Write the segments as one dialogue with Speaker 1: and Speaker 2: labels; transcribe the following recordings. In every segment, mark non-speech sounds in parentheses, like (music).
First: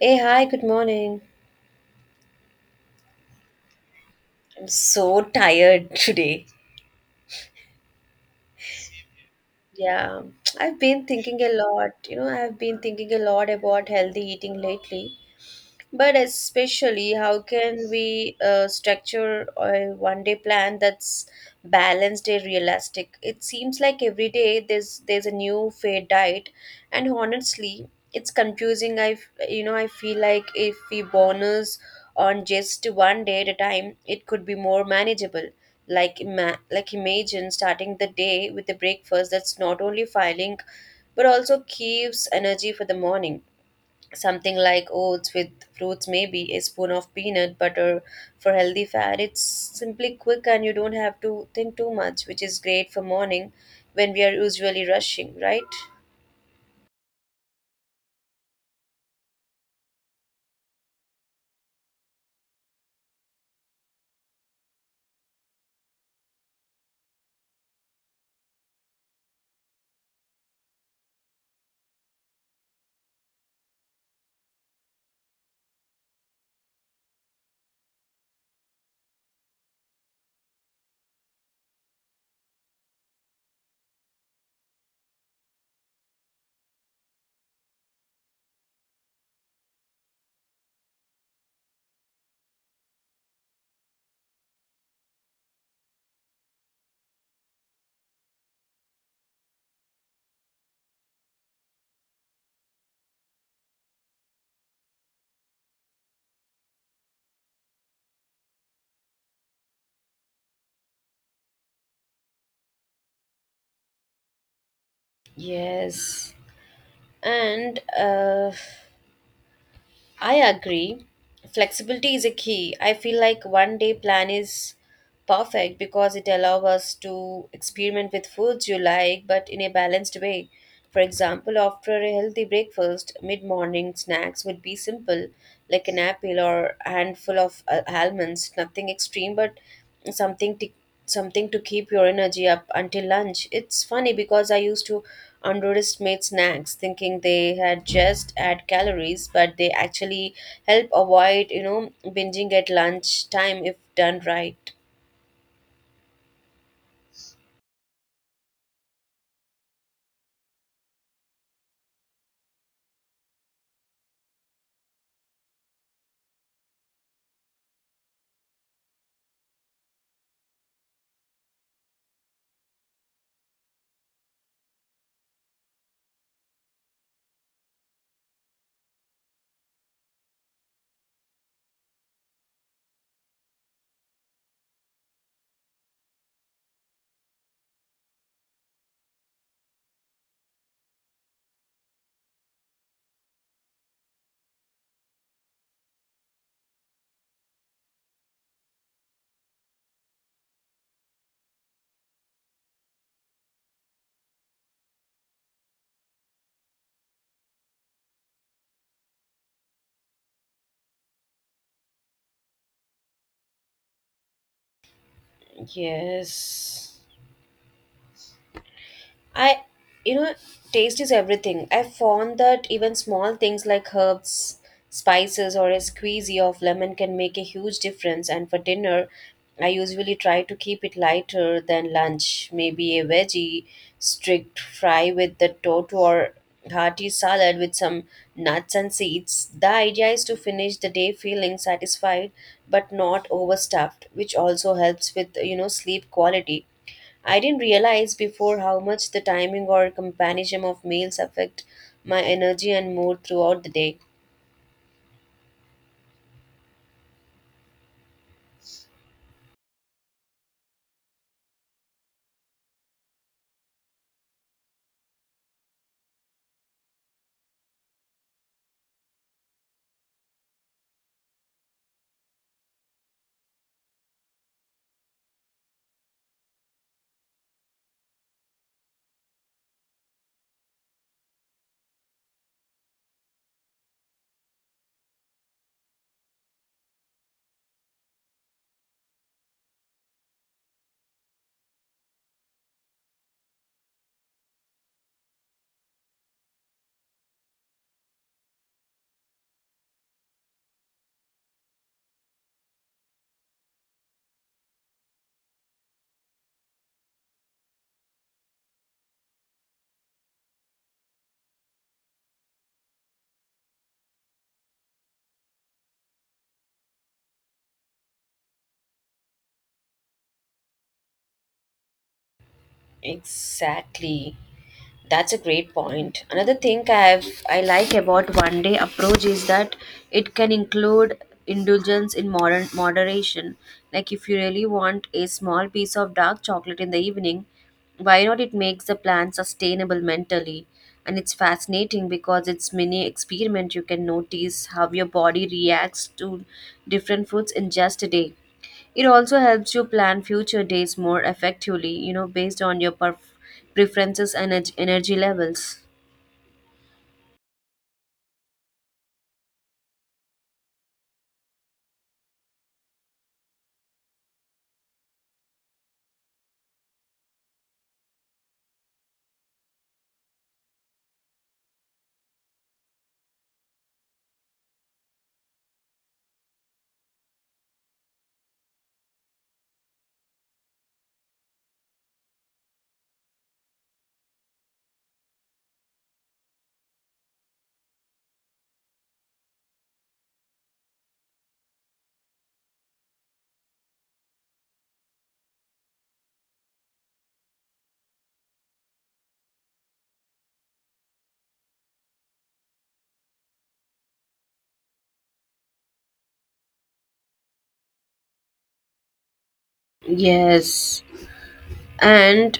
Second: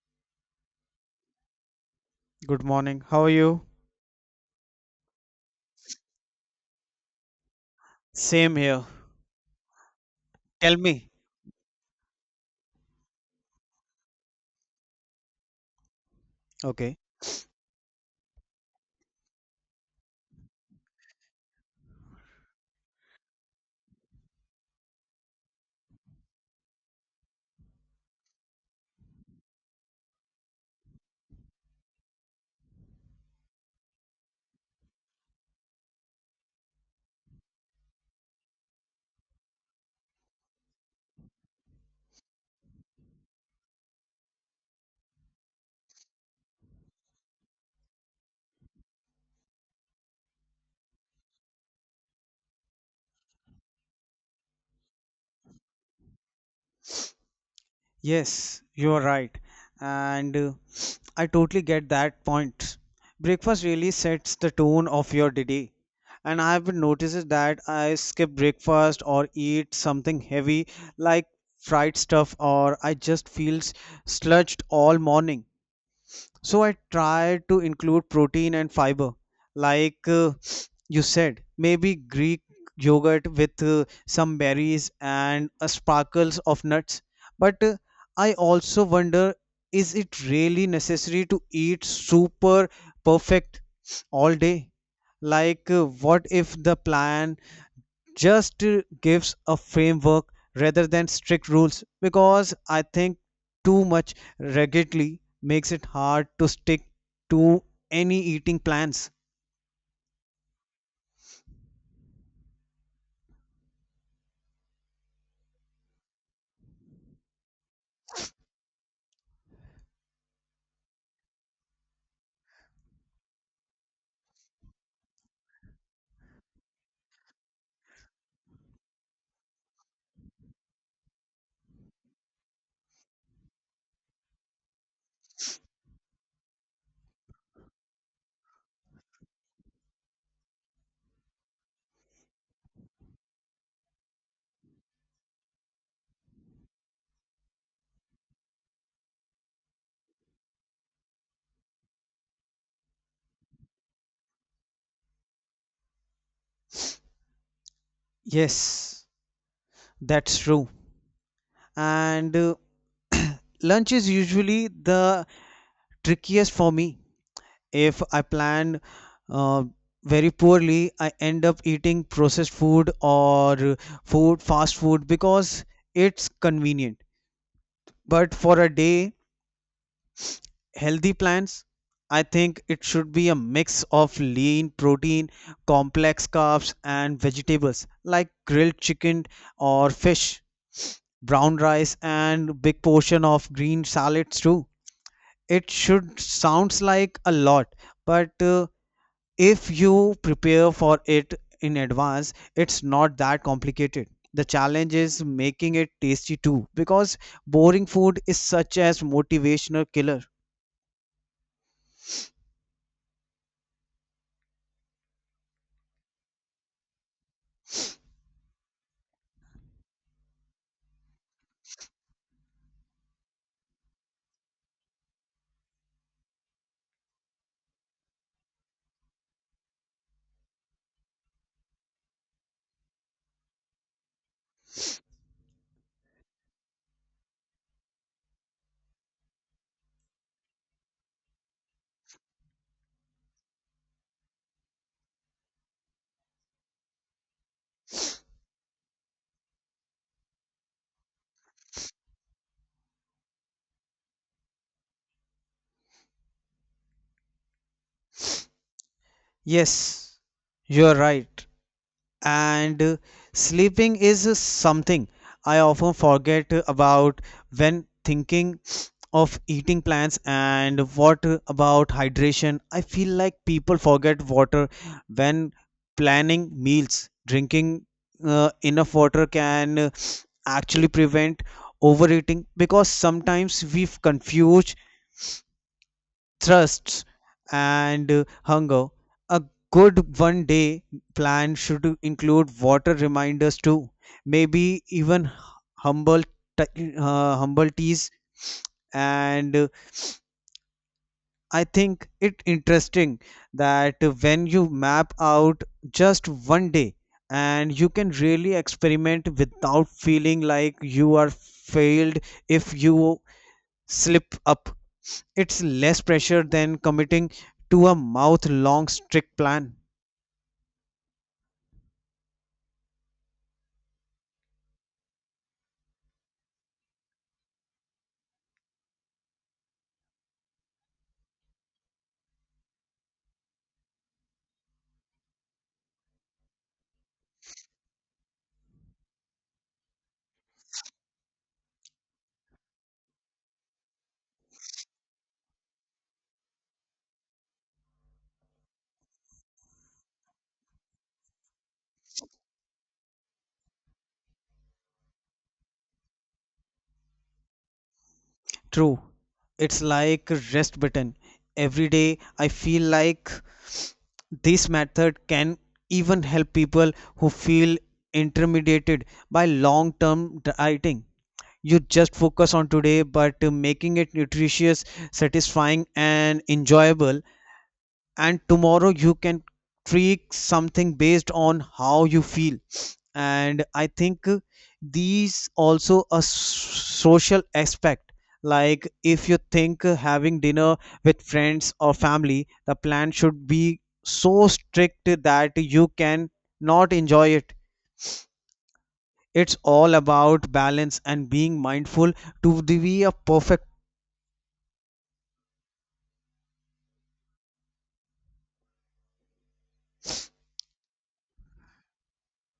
Speaker 1: Hey, hi, good morning.
Speaker 2: Good morning. How are you?
Speaker 1: I'm so tired today.
Speaker 2: Same here.
Speaker 1: Yeah,
Speaker 2: Tell
Speaker 1: I've been
Speaker 2: me.
Speaker 1: thinking a lot, I've been thinking a lot about healthy eating lately. But
Speaker 2: Okay.
Speaker 1: especially, how can we structure a one day plan that's balanced and realistic? It seems like every day there's a new fair diet, and honestly, it's confusing. I f- you know I feel like if we bonus on just one day at a time, it could be more manageable. Like imagine starting the day with a breakfast that's not only filling but also keeps energy for the morning, something like oats with fruits, maybe a spoon of peanut butter for healthy fat. It's simply quick and you don't have to think too much, which is great for morning when we are usually rushing, right?
Speaker 2: Yes, you are right. And I totally get that point. Breakfast really sets the tone of your day. And I have been noticed that I skip breakfast or eat something heavy like fried stuff, or I just feel sludged all morning. So I tried to include protein and fiber, like you said, maybe Greek yogurt with some berries and sparkles of nuts. But I also wonder, is it really necessary to eat super perfect all day? Like, what if the plan just gives a framework rather than strict rules, because I think too much rigidly makes it hard to stick to any eating plans.
Speaker 1: Yes, and I agree. Flexibility is a key. I feel like one day plan is perfect because it allows us to experiment with foods you like but in a balanced way. For example, after a healthy breakfast, mid morning snacks would be simple, like an apple or a handful of almonds, nothing extreme but something t- something to keep your energy up until lunch. It's funny because I used to underestimate snacks, thinking they had just add calories, but they actually help avoid, binging at lunch time if done right.
Speaker 2: Yes, that's true. And (clears throat) lunch is usually the trickiest for me. If I plan uh, very poorly, I end up eating processed food or food fast food because it's convenient. But for a day healthy plans, I think it should be a mix of lean protein, complex carbs, and vegetables, like grilled chicken or fish, brown rice, and big portion of green salads too. It should sounds like a lot, but if you prepare for it in advance, it's not that complicated. The challenge is making it tasty too, because boring food is such as motivational killer.
Speaker 1: Yes. I, you know, Taste is everything. I found that even small things like herbs, spices, or a squeezy of lemon can make a huge difference. And for dinner, I usually try to keep it lighter than lunch. Maybe a veggie strict fry with the totu or hearty salad with some nuts and seeds. The idea is to finish the day feeling satisfied but not overstuffed, which also helps with sleep quality. I didn't realize before how much the timing or companionship of meals affect my energy and mood throughout the day.
Speaker 2: Yes, you're right. And sleeping is something I often forget about when thinking of eating plans. And what about hydration? I feel like people forget water when planning meals. Drinking enough water can actually prevent overeating, because sometimes we've confused thrusts and hunger. A good one day plan should include water reminders too, maybe even humble humble teas. And I think it interesting that when you map out just one day, and you can really experiment without feeling like you are failed if you slip up. It's less pressure than committing to a mouth long strict plan.
Speaker 1: Exactly. That's a great point. Another thing I like about one day approach is that it can include indulgence in modern moderation. Like if you really want a small piece of dark chocolate in the evening, why not? It makes the plan sustainable mentally. And it's fascinating because it's mini experiment, you can notice how your body reacts to different foods in just a day. It also helps you plan future days more effectively, based on your preferences and energy levels.
Speaker 2: True. It's like a rest button. Every day I feel like this method can even help people who feel intimidated by long term dieting. You just focus on today, but making it nutritious, satisfying, and enjoyable, and tomorrow you can tweak something based on how you feel. And I think these also a social aspect. Like if you think having dinner with friends or family, the plan should be so strict that you can not enjoy it. It's all about balance and being mindful to the be a perfect.
Speaker 1: Yes, and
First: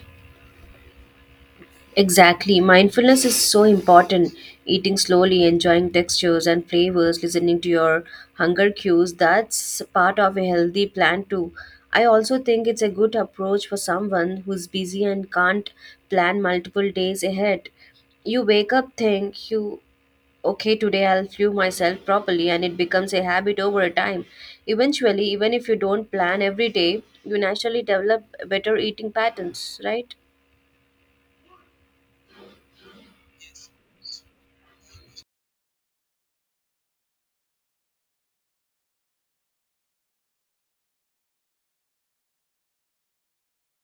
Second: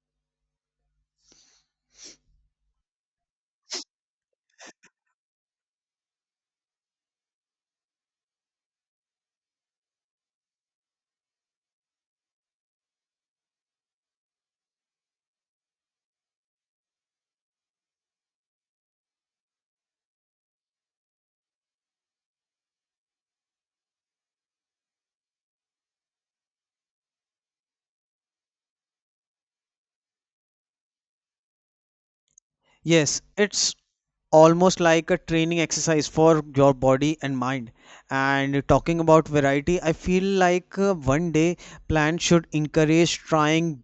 Speaker 1: exactly. Mindfulness is so important. Eating slowly, enjoying textures and flavors, listening to your hunger cues, that's part of a healthy plan too. I also think it's a good approach for someone who's busy and can't plan multiple days ahead. You wake up, think, you okay, today I'll fuel myself properly, and it becomes a habit over a time. Eventually, even if you don't plan every day, you naturally develop better eating patterns, right?
Speaker 2: Yes, it's almost like a training exercise for your body and mind. And talking about variety, I feel like one day plan should encourage trying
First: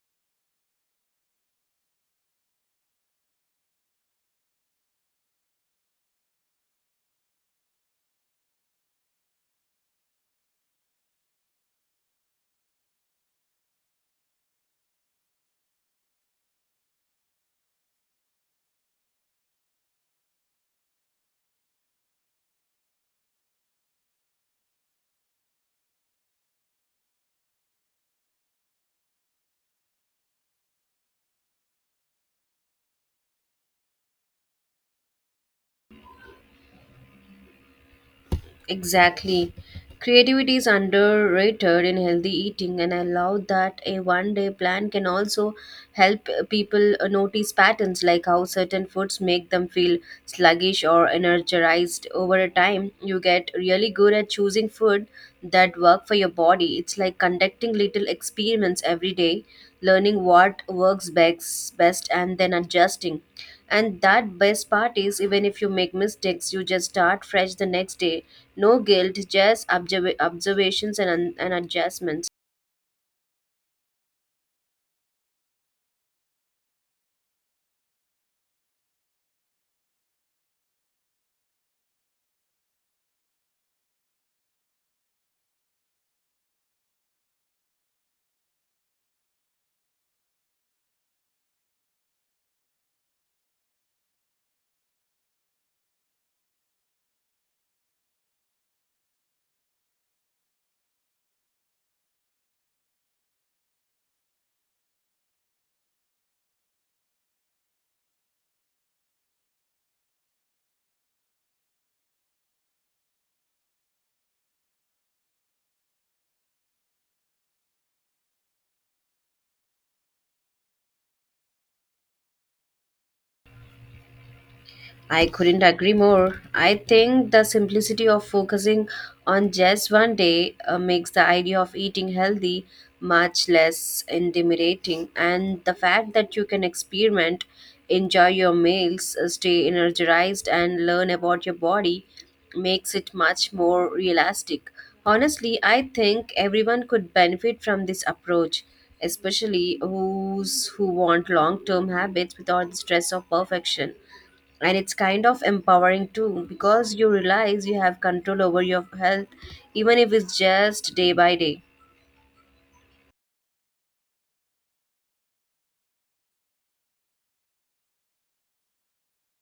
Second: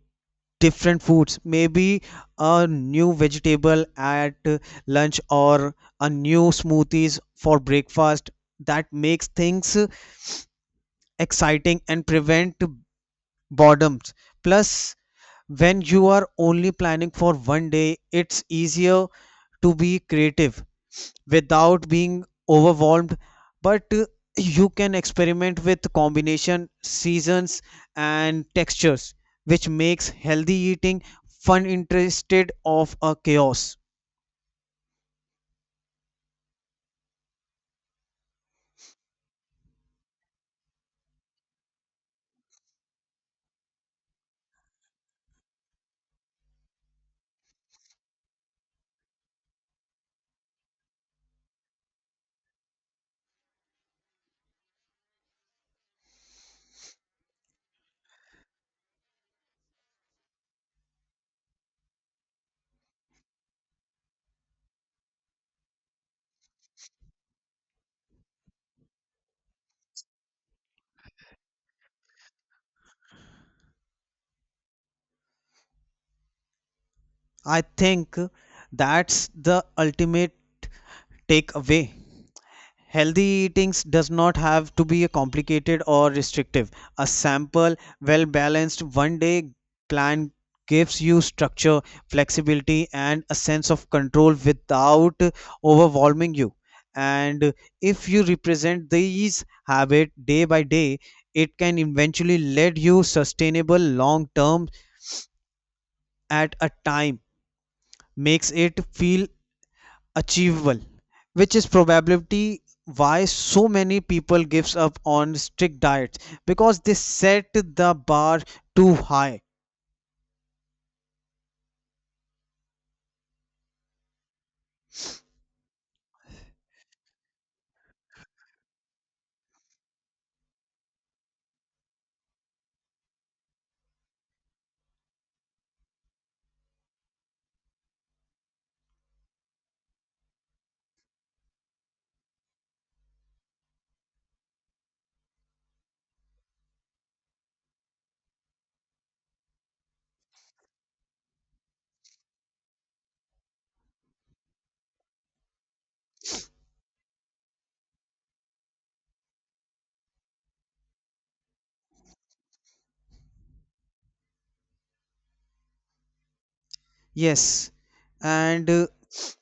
Speaker 2: different foods, maybe a new vegetable at lunch, or a new smoothies for breakfast. That makes things exciting and prevent boredom. Plus, when you are only planning for one day, it's easier to be creative without being overwhelmed, but you can experiment with combination seasons and textures, which makes healthy eating fun interested of a chaos.
Speaker 1: Exactly. Creativity is underrated in healthy eating, and I love that a one day plan can also help people notice patterns like how certain foods make them feel sluggish or energized over a time. You get really good at choosing food that work for your body. It's like conducting little experiments every day, learning what works best and then adjusting. And that best part is, even if you make mistakes, you just start fresh the next day. No guilt, just observations and adjustments.
Speaker 2: I think that's the ultimate takeaway. Healthy eatings does not have to be complicated or restrictive. A simple, well-balanced one-day plan gives you structure, flexibility, and a sense of control without overwhelming you. And if you represent these habits day by day, it can eventually lead you sustainable long term at a time. Makes it feel achievable, which is probability why so many people gives up on strict diets, because they set the bar too high.
Speaker 1: I couldn't agree more. I think the simplicity of focusing on just one day makes the idea of eating healthy much less intimidating, and the fact that you can experiment, enjoy your meals, stay energized, and learn about your body makes it much more realistic. Honestly, I think everyone could benefit from this approach, especially who want long-term habits without the stress of perfection. And it's kind of empowering too, because you realize you have control over your health, even if it's just day by day.
Speaker 2: Yes, and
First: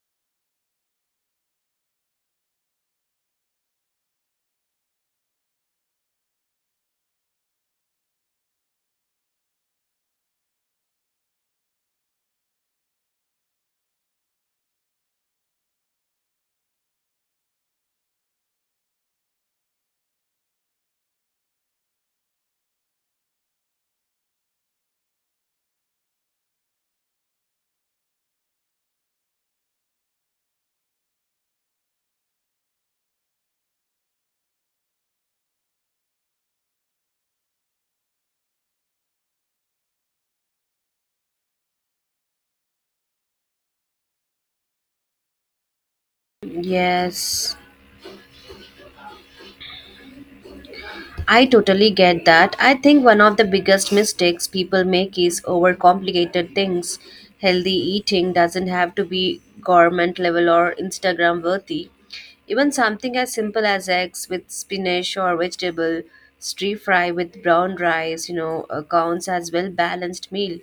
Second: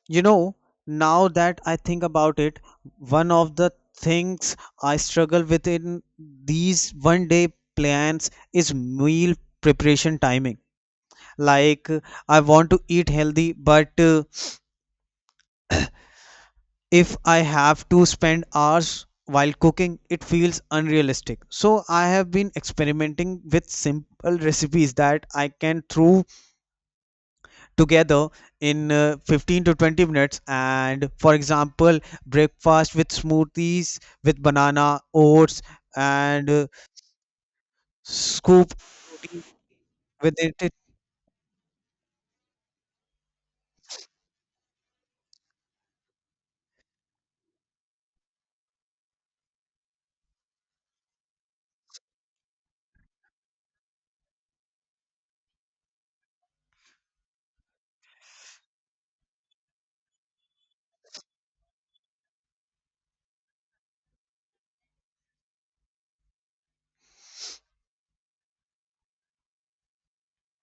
Speaker 2: you know, now that I think about it, one of the things I struggle with in these one day plans is meal preparation timing. like uh, I want to eat healthy, but if I have to spend hours while cooking, it feels unrealistic. So I have been experimenting with simple recipes that I can throw together in 15 to 20 minutes. And for example, breakfast with smoothies with banana, oats, and scoop protein with it.
Speaker 1: Yes, I totally get that. I think one of the biggest mistakes people make is overcomplicated things. Healthy eating doesn't have to be government level or Instagram worthy. Even something as simple as eggs with spinach or vegetable stir fry with brown rice, counts as well balanced meal.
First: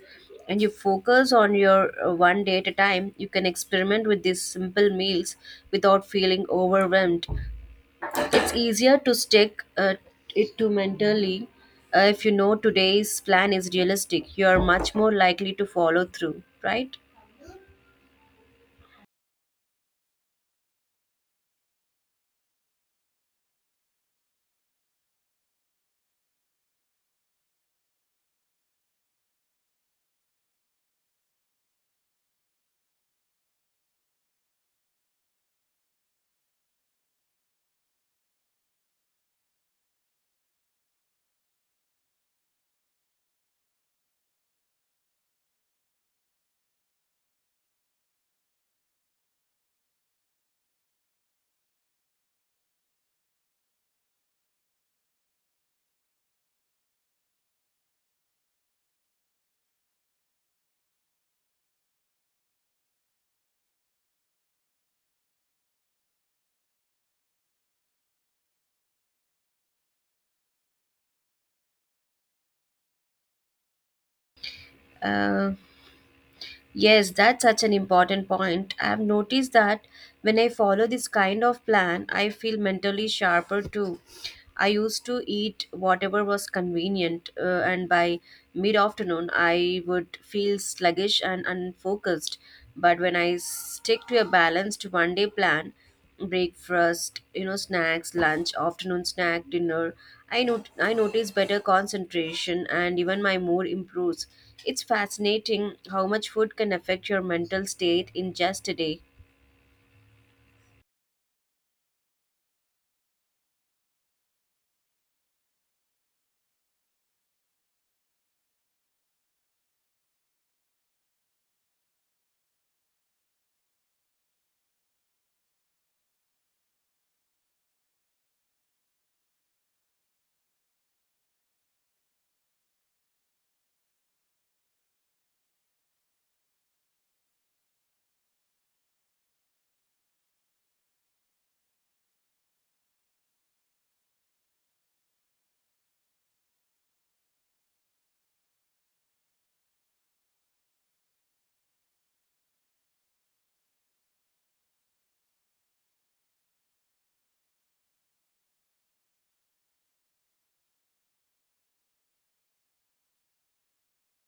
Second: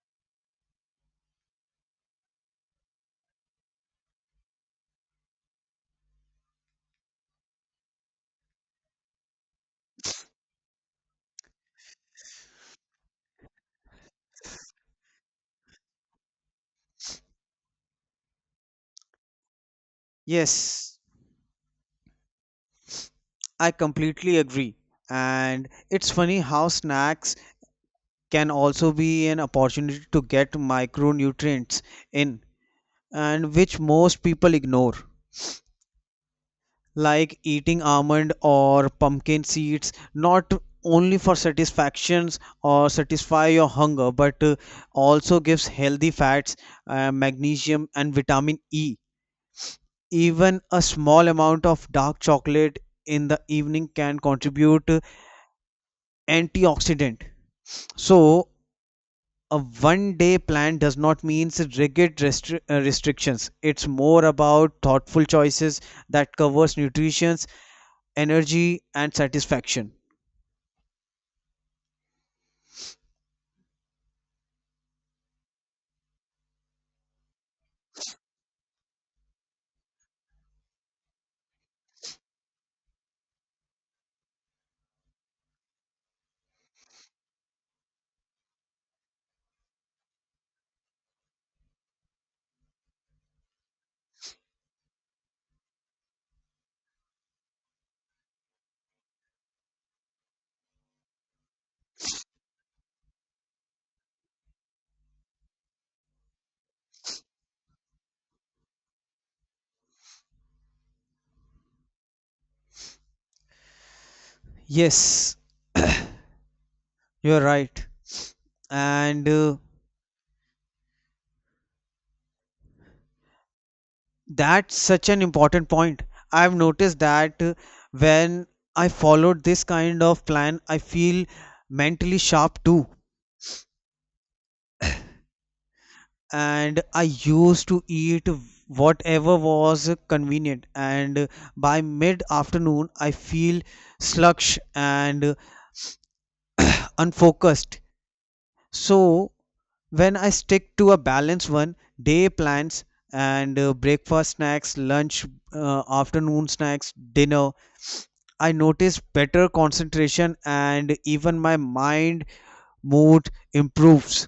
Speaker 1: And you focus on your one day at a time, you can experiment with these simple meals without feeling overwhelmed. It's easier to stick it to mentally if you know today's plan is realistic. You are much more likely to follow through, right?
Speaker 2: Yes, I completely agree. And it's funny how snacks can also be an opportunity to get micronutrients in, and which most people ignore, like eating almond or pumpkin seeds not only for satisfactions or satisfy your hunger, but also gives healthy fats, magnesium, and vitamin e. Even a small amount of dark chocolate in the evening can contribute antioxidant. So a one day plan does not mean rigid restrictions. It's more about thoughtful choices that covers nutrition, energy, and satisfaction.
Speaker 1: Uh, yes, that's such an important point. I've noticed that when I follow this kind of plan, I feel mentally sharper too. I used to eat whatever was convenient, and by mid afternoon, I would feel sluggish and unfocused. But when I stick to a balanced one day plan, breakfast, snacks, lunch, afternoon snack, dinner. I not- I notice better concentration and even my mood improves. It's fascinating how much food can affect your mental state in just a day.
Speaker 2: Yes, you're right. and that's such an important point. I've noticed that when I followed this kind of plan, I feel mentally sharp too. And I used to eat whatever was convenient, and by mid afternoon I feel sluggish and unfocused. So when I stick to a balanced one day plans, and breakfast snacks lunch, afternoon snacks dinner, I notice better concentration and even my mind mood improves.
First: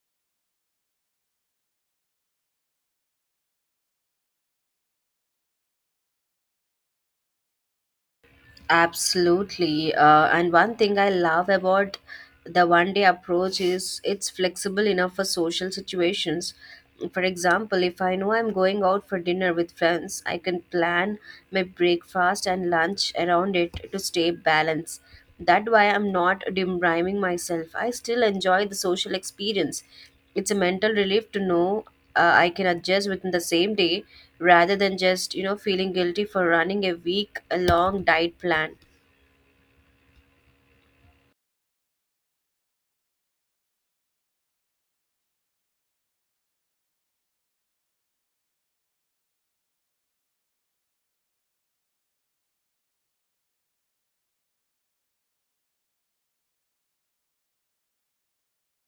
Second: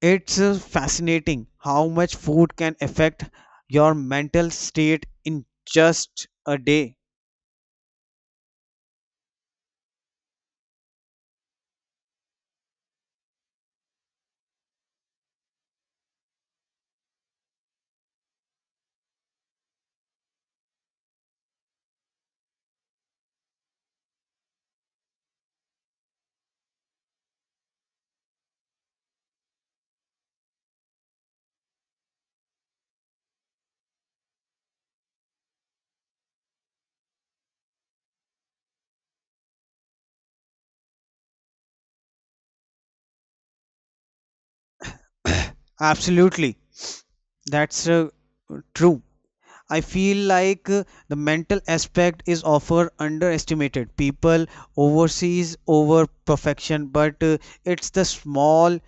Speaker 2: It's fascinating how much food can affect your mental state in just a day.
Speaker 1: Absolutely. And one thing I love about the one day approach is it's flexible enough for social situations. For example, if I know I'm going out for dinner with friends, I can plan my breakfast and lunch around it to stay balanced. That way, I'm not dim rhyming myself. I still enjoy the social experience. It's a mental relief to know I can adjust within the same day rather than just, feeling guilty for running a week long diet plan.
Speaker 2: (coughs) (clears throat) Absolutely, that's true. I feel like the mental aspect is often underestimated. People overseas over perfection, but it's the small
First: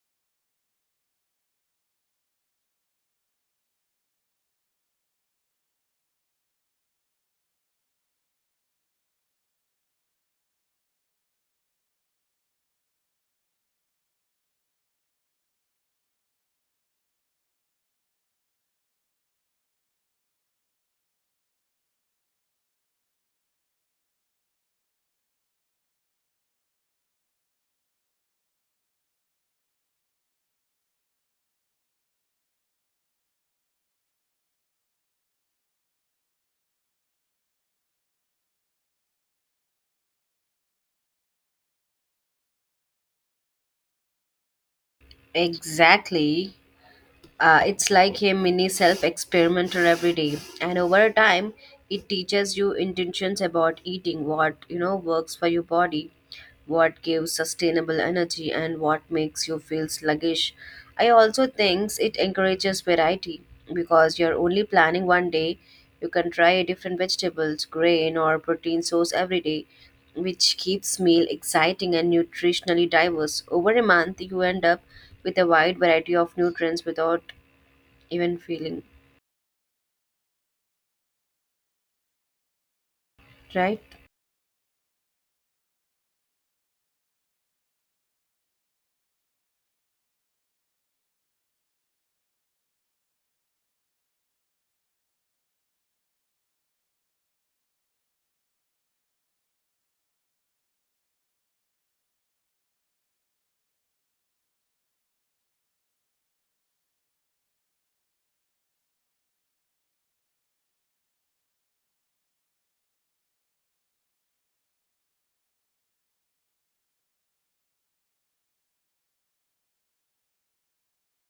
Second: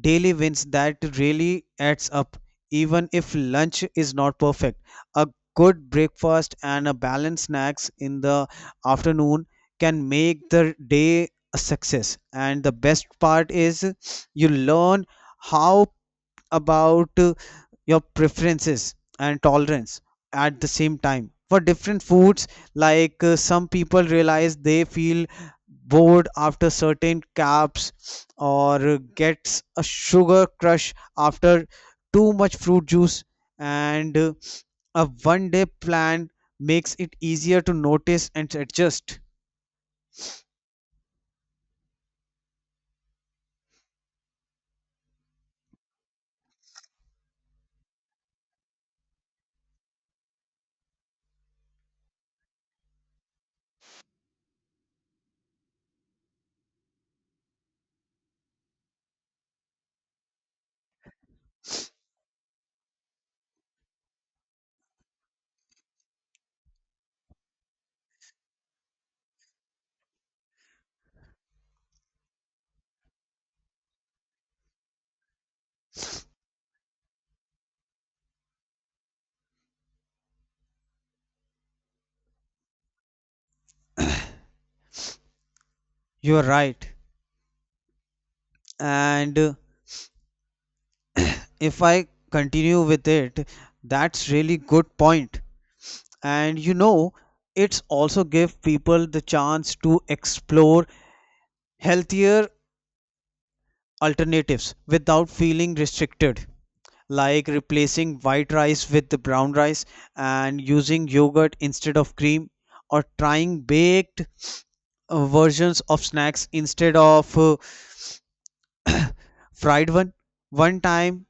Speaker 2: daily wins that really adds up. Even if lunch is not perfect, a good breakfast and a balanced snacks in the afternoon can make the day a success. And the best part is you learn how about your preferences and tolerance at the same time for different foods. Like some people realize they feel bored after certain carbs, or gets a sugar crush after too much fruit juice. And a one day plan makes it easier to notice and adjust.
Speaker 1: Exactly. It's like a mini self experimenter every day. And over time, it teaches you intentions about eating, what works for your body, what gives sustainable energy, and what makes you feel sluggish. I also think it encourages variety because you're only planning one day. You can try different vegetables, grain, or protein source every day, which keeps meal exciting and nutritionally diverse. Over a month, you end up with a wide variety of nutrients without even feeling right.
Speaker 2: You're right, and if I continue with it, that's really good point. And you know, it's also give people the chance to explore healthier alternatives without feeling restricted, like replacing white rice with the brown rice, and using yogurt instead of cream, or trying baked versions of snacks instead of fried one one time.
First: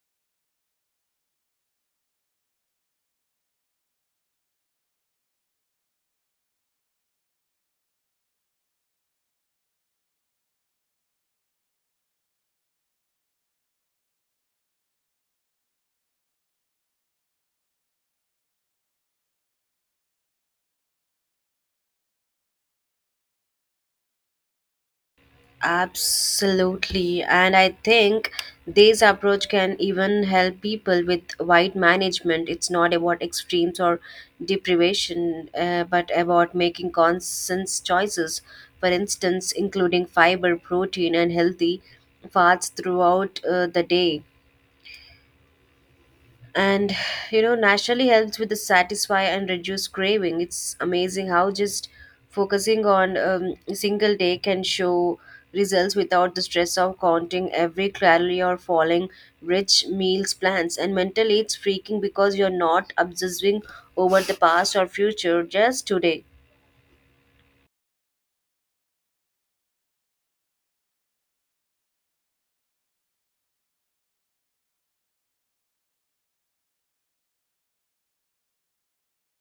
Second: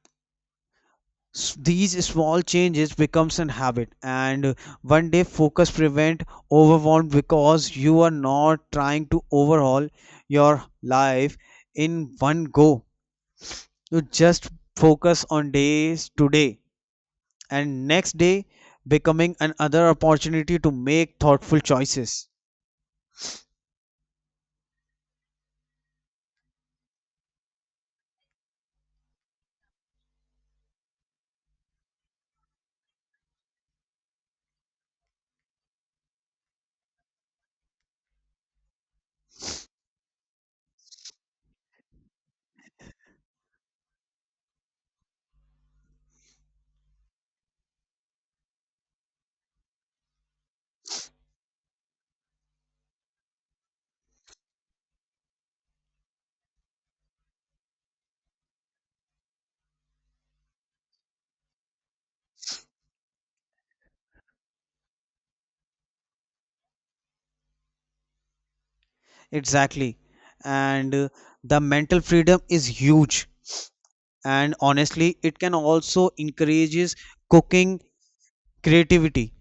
Speaker 2: These small changes becomes an habit, and one day focus prevent overwhelm, because you are not trying to overhaul your life in one go. You just focus on days today, and next day becoming another opportunity to make thoughtful choices.
Speaker 1: Absolutely, and I think this approach can even help people with weight management. It's not about extremes or deprivation, but about making conscious choices. For instance, including fiber, protein, and healthy fats throughout the day, and naturally helps with the satisfy and reduce craving. It's amazing how just focusing on a single day can show results without the stress of counting every calorie or following rich meals plans. And mentally it's freaking because you're not obsessing over the past or future, just today.
Speaker 2: Exactly. And the mental freedom is huge, and honestly it can also encourages cooking creativity,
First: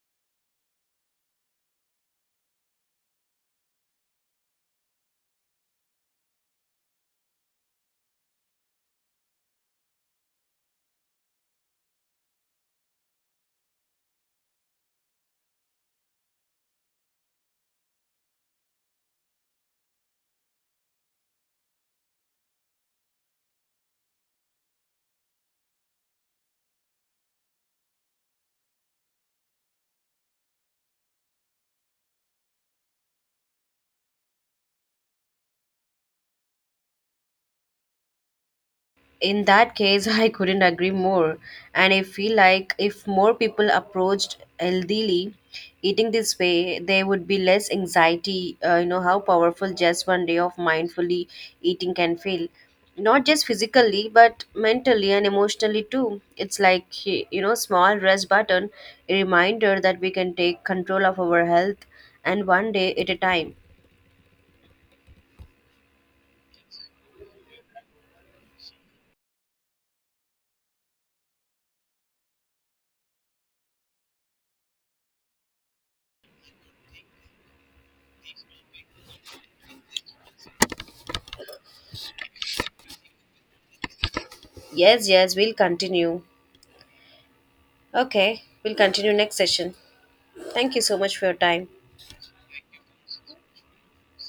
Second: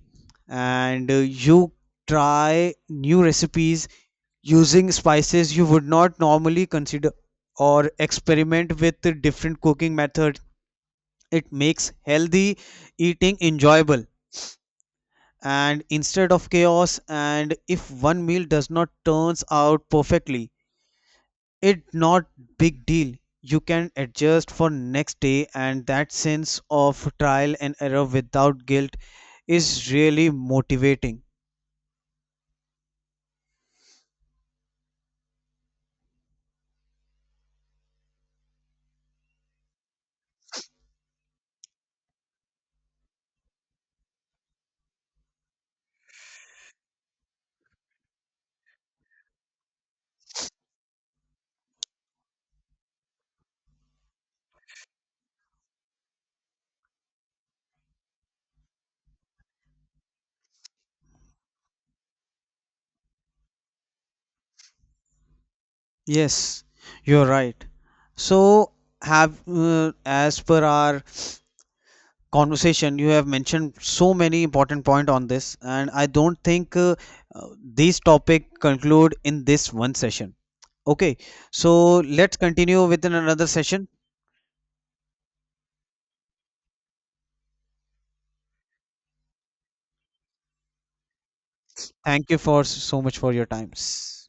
Speaker 2: and you try new recipes using spices you would not normally consider, or experiment with the different cooking methods. It makes healthy eating enjoyable and instead of chaos. And if one meal does not turns out perfectly, it not big deal. You can adjust for next day, and that sense of trial and error without guilt is really motivating.
Speaker 1: In that case, (laughs) I couldn't agree more. And I feel like if more people approached healthily eating this way, there would be less anxiety. You know how powerful just one day of mindfully eating can feel, not just physically, but mentally and emotionally too. It's like, small rest button, a reminder that we can take control of our health, and one day at a time.
Speaker 2: Yes, you're right. So, have as per our conversation, you have mentioned so many important point on this, and I don't think this topic conclude in this one session. Okay, so let's continue within another session.
Speaker 1: Yes, yes, we'll continue. Okay, we'll continue next session. Thank you so much for your time.
Speaker 2: Thank you for so much for your times.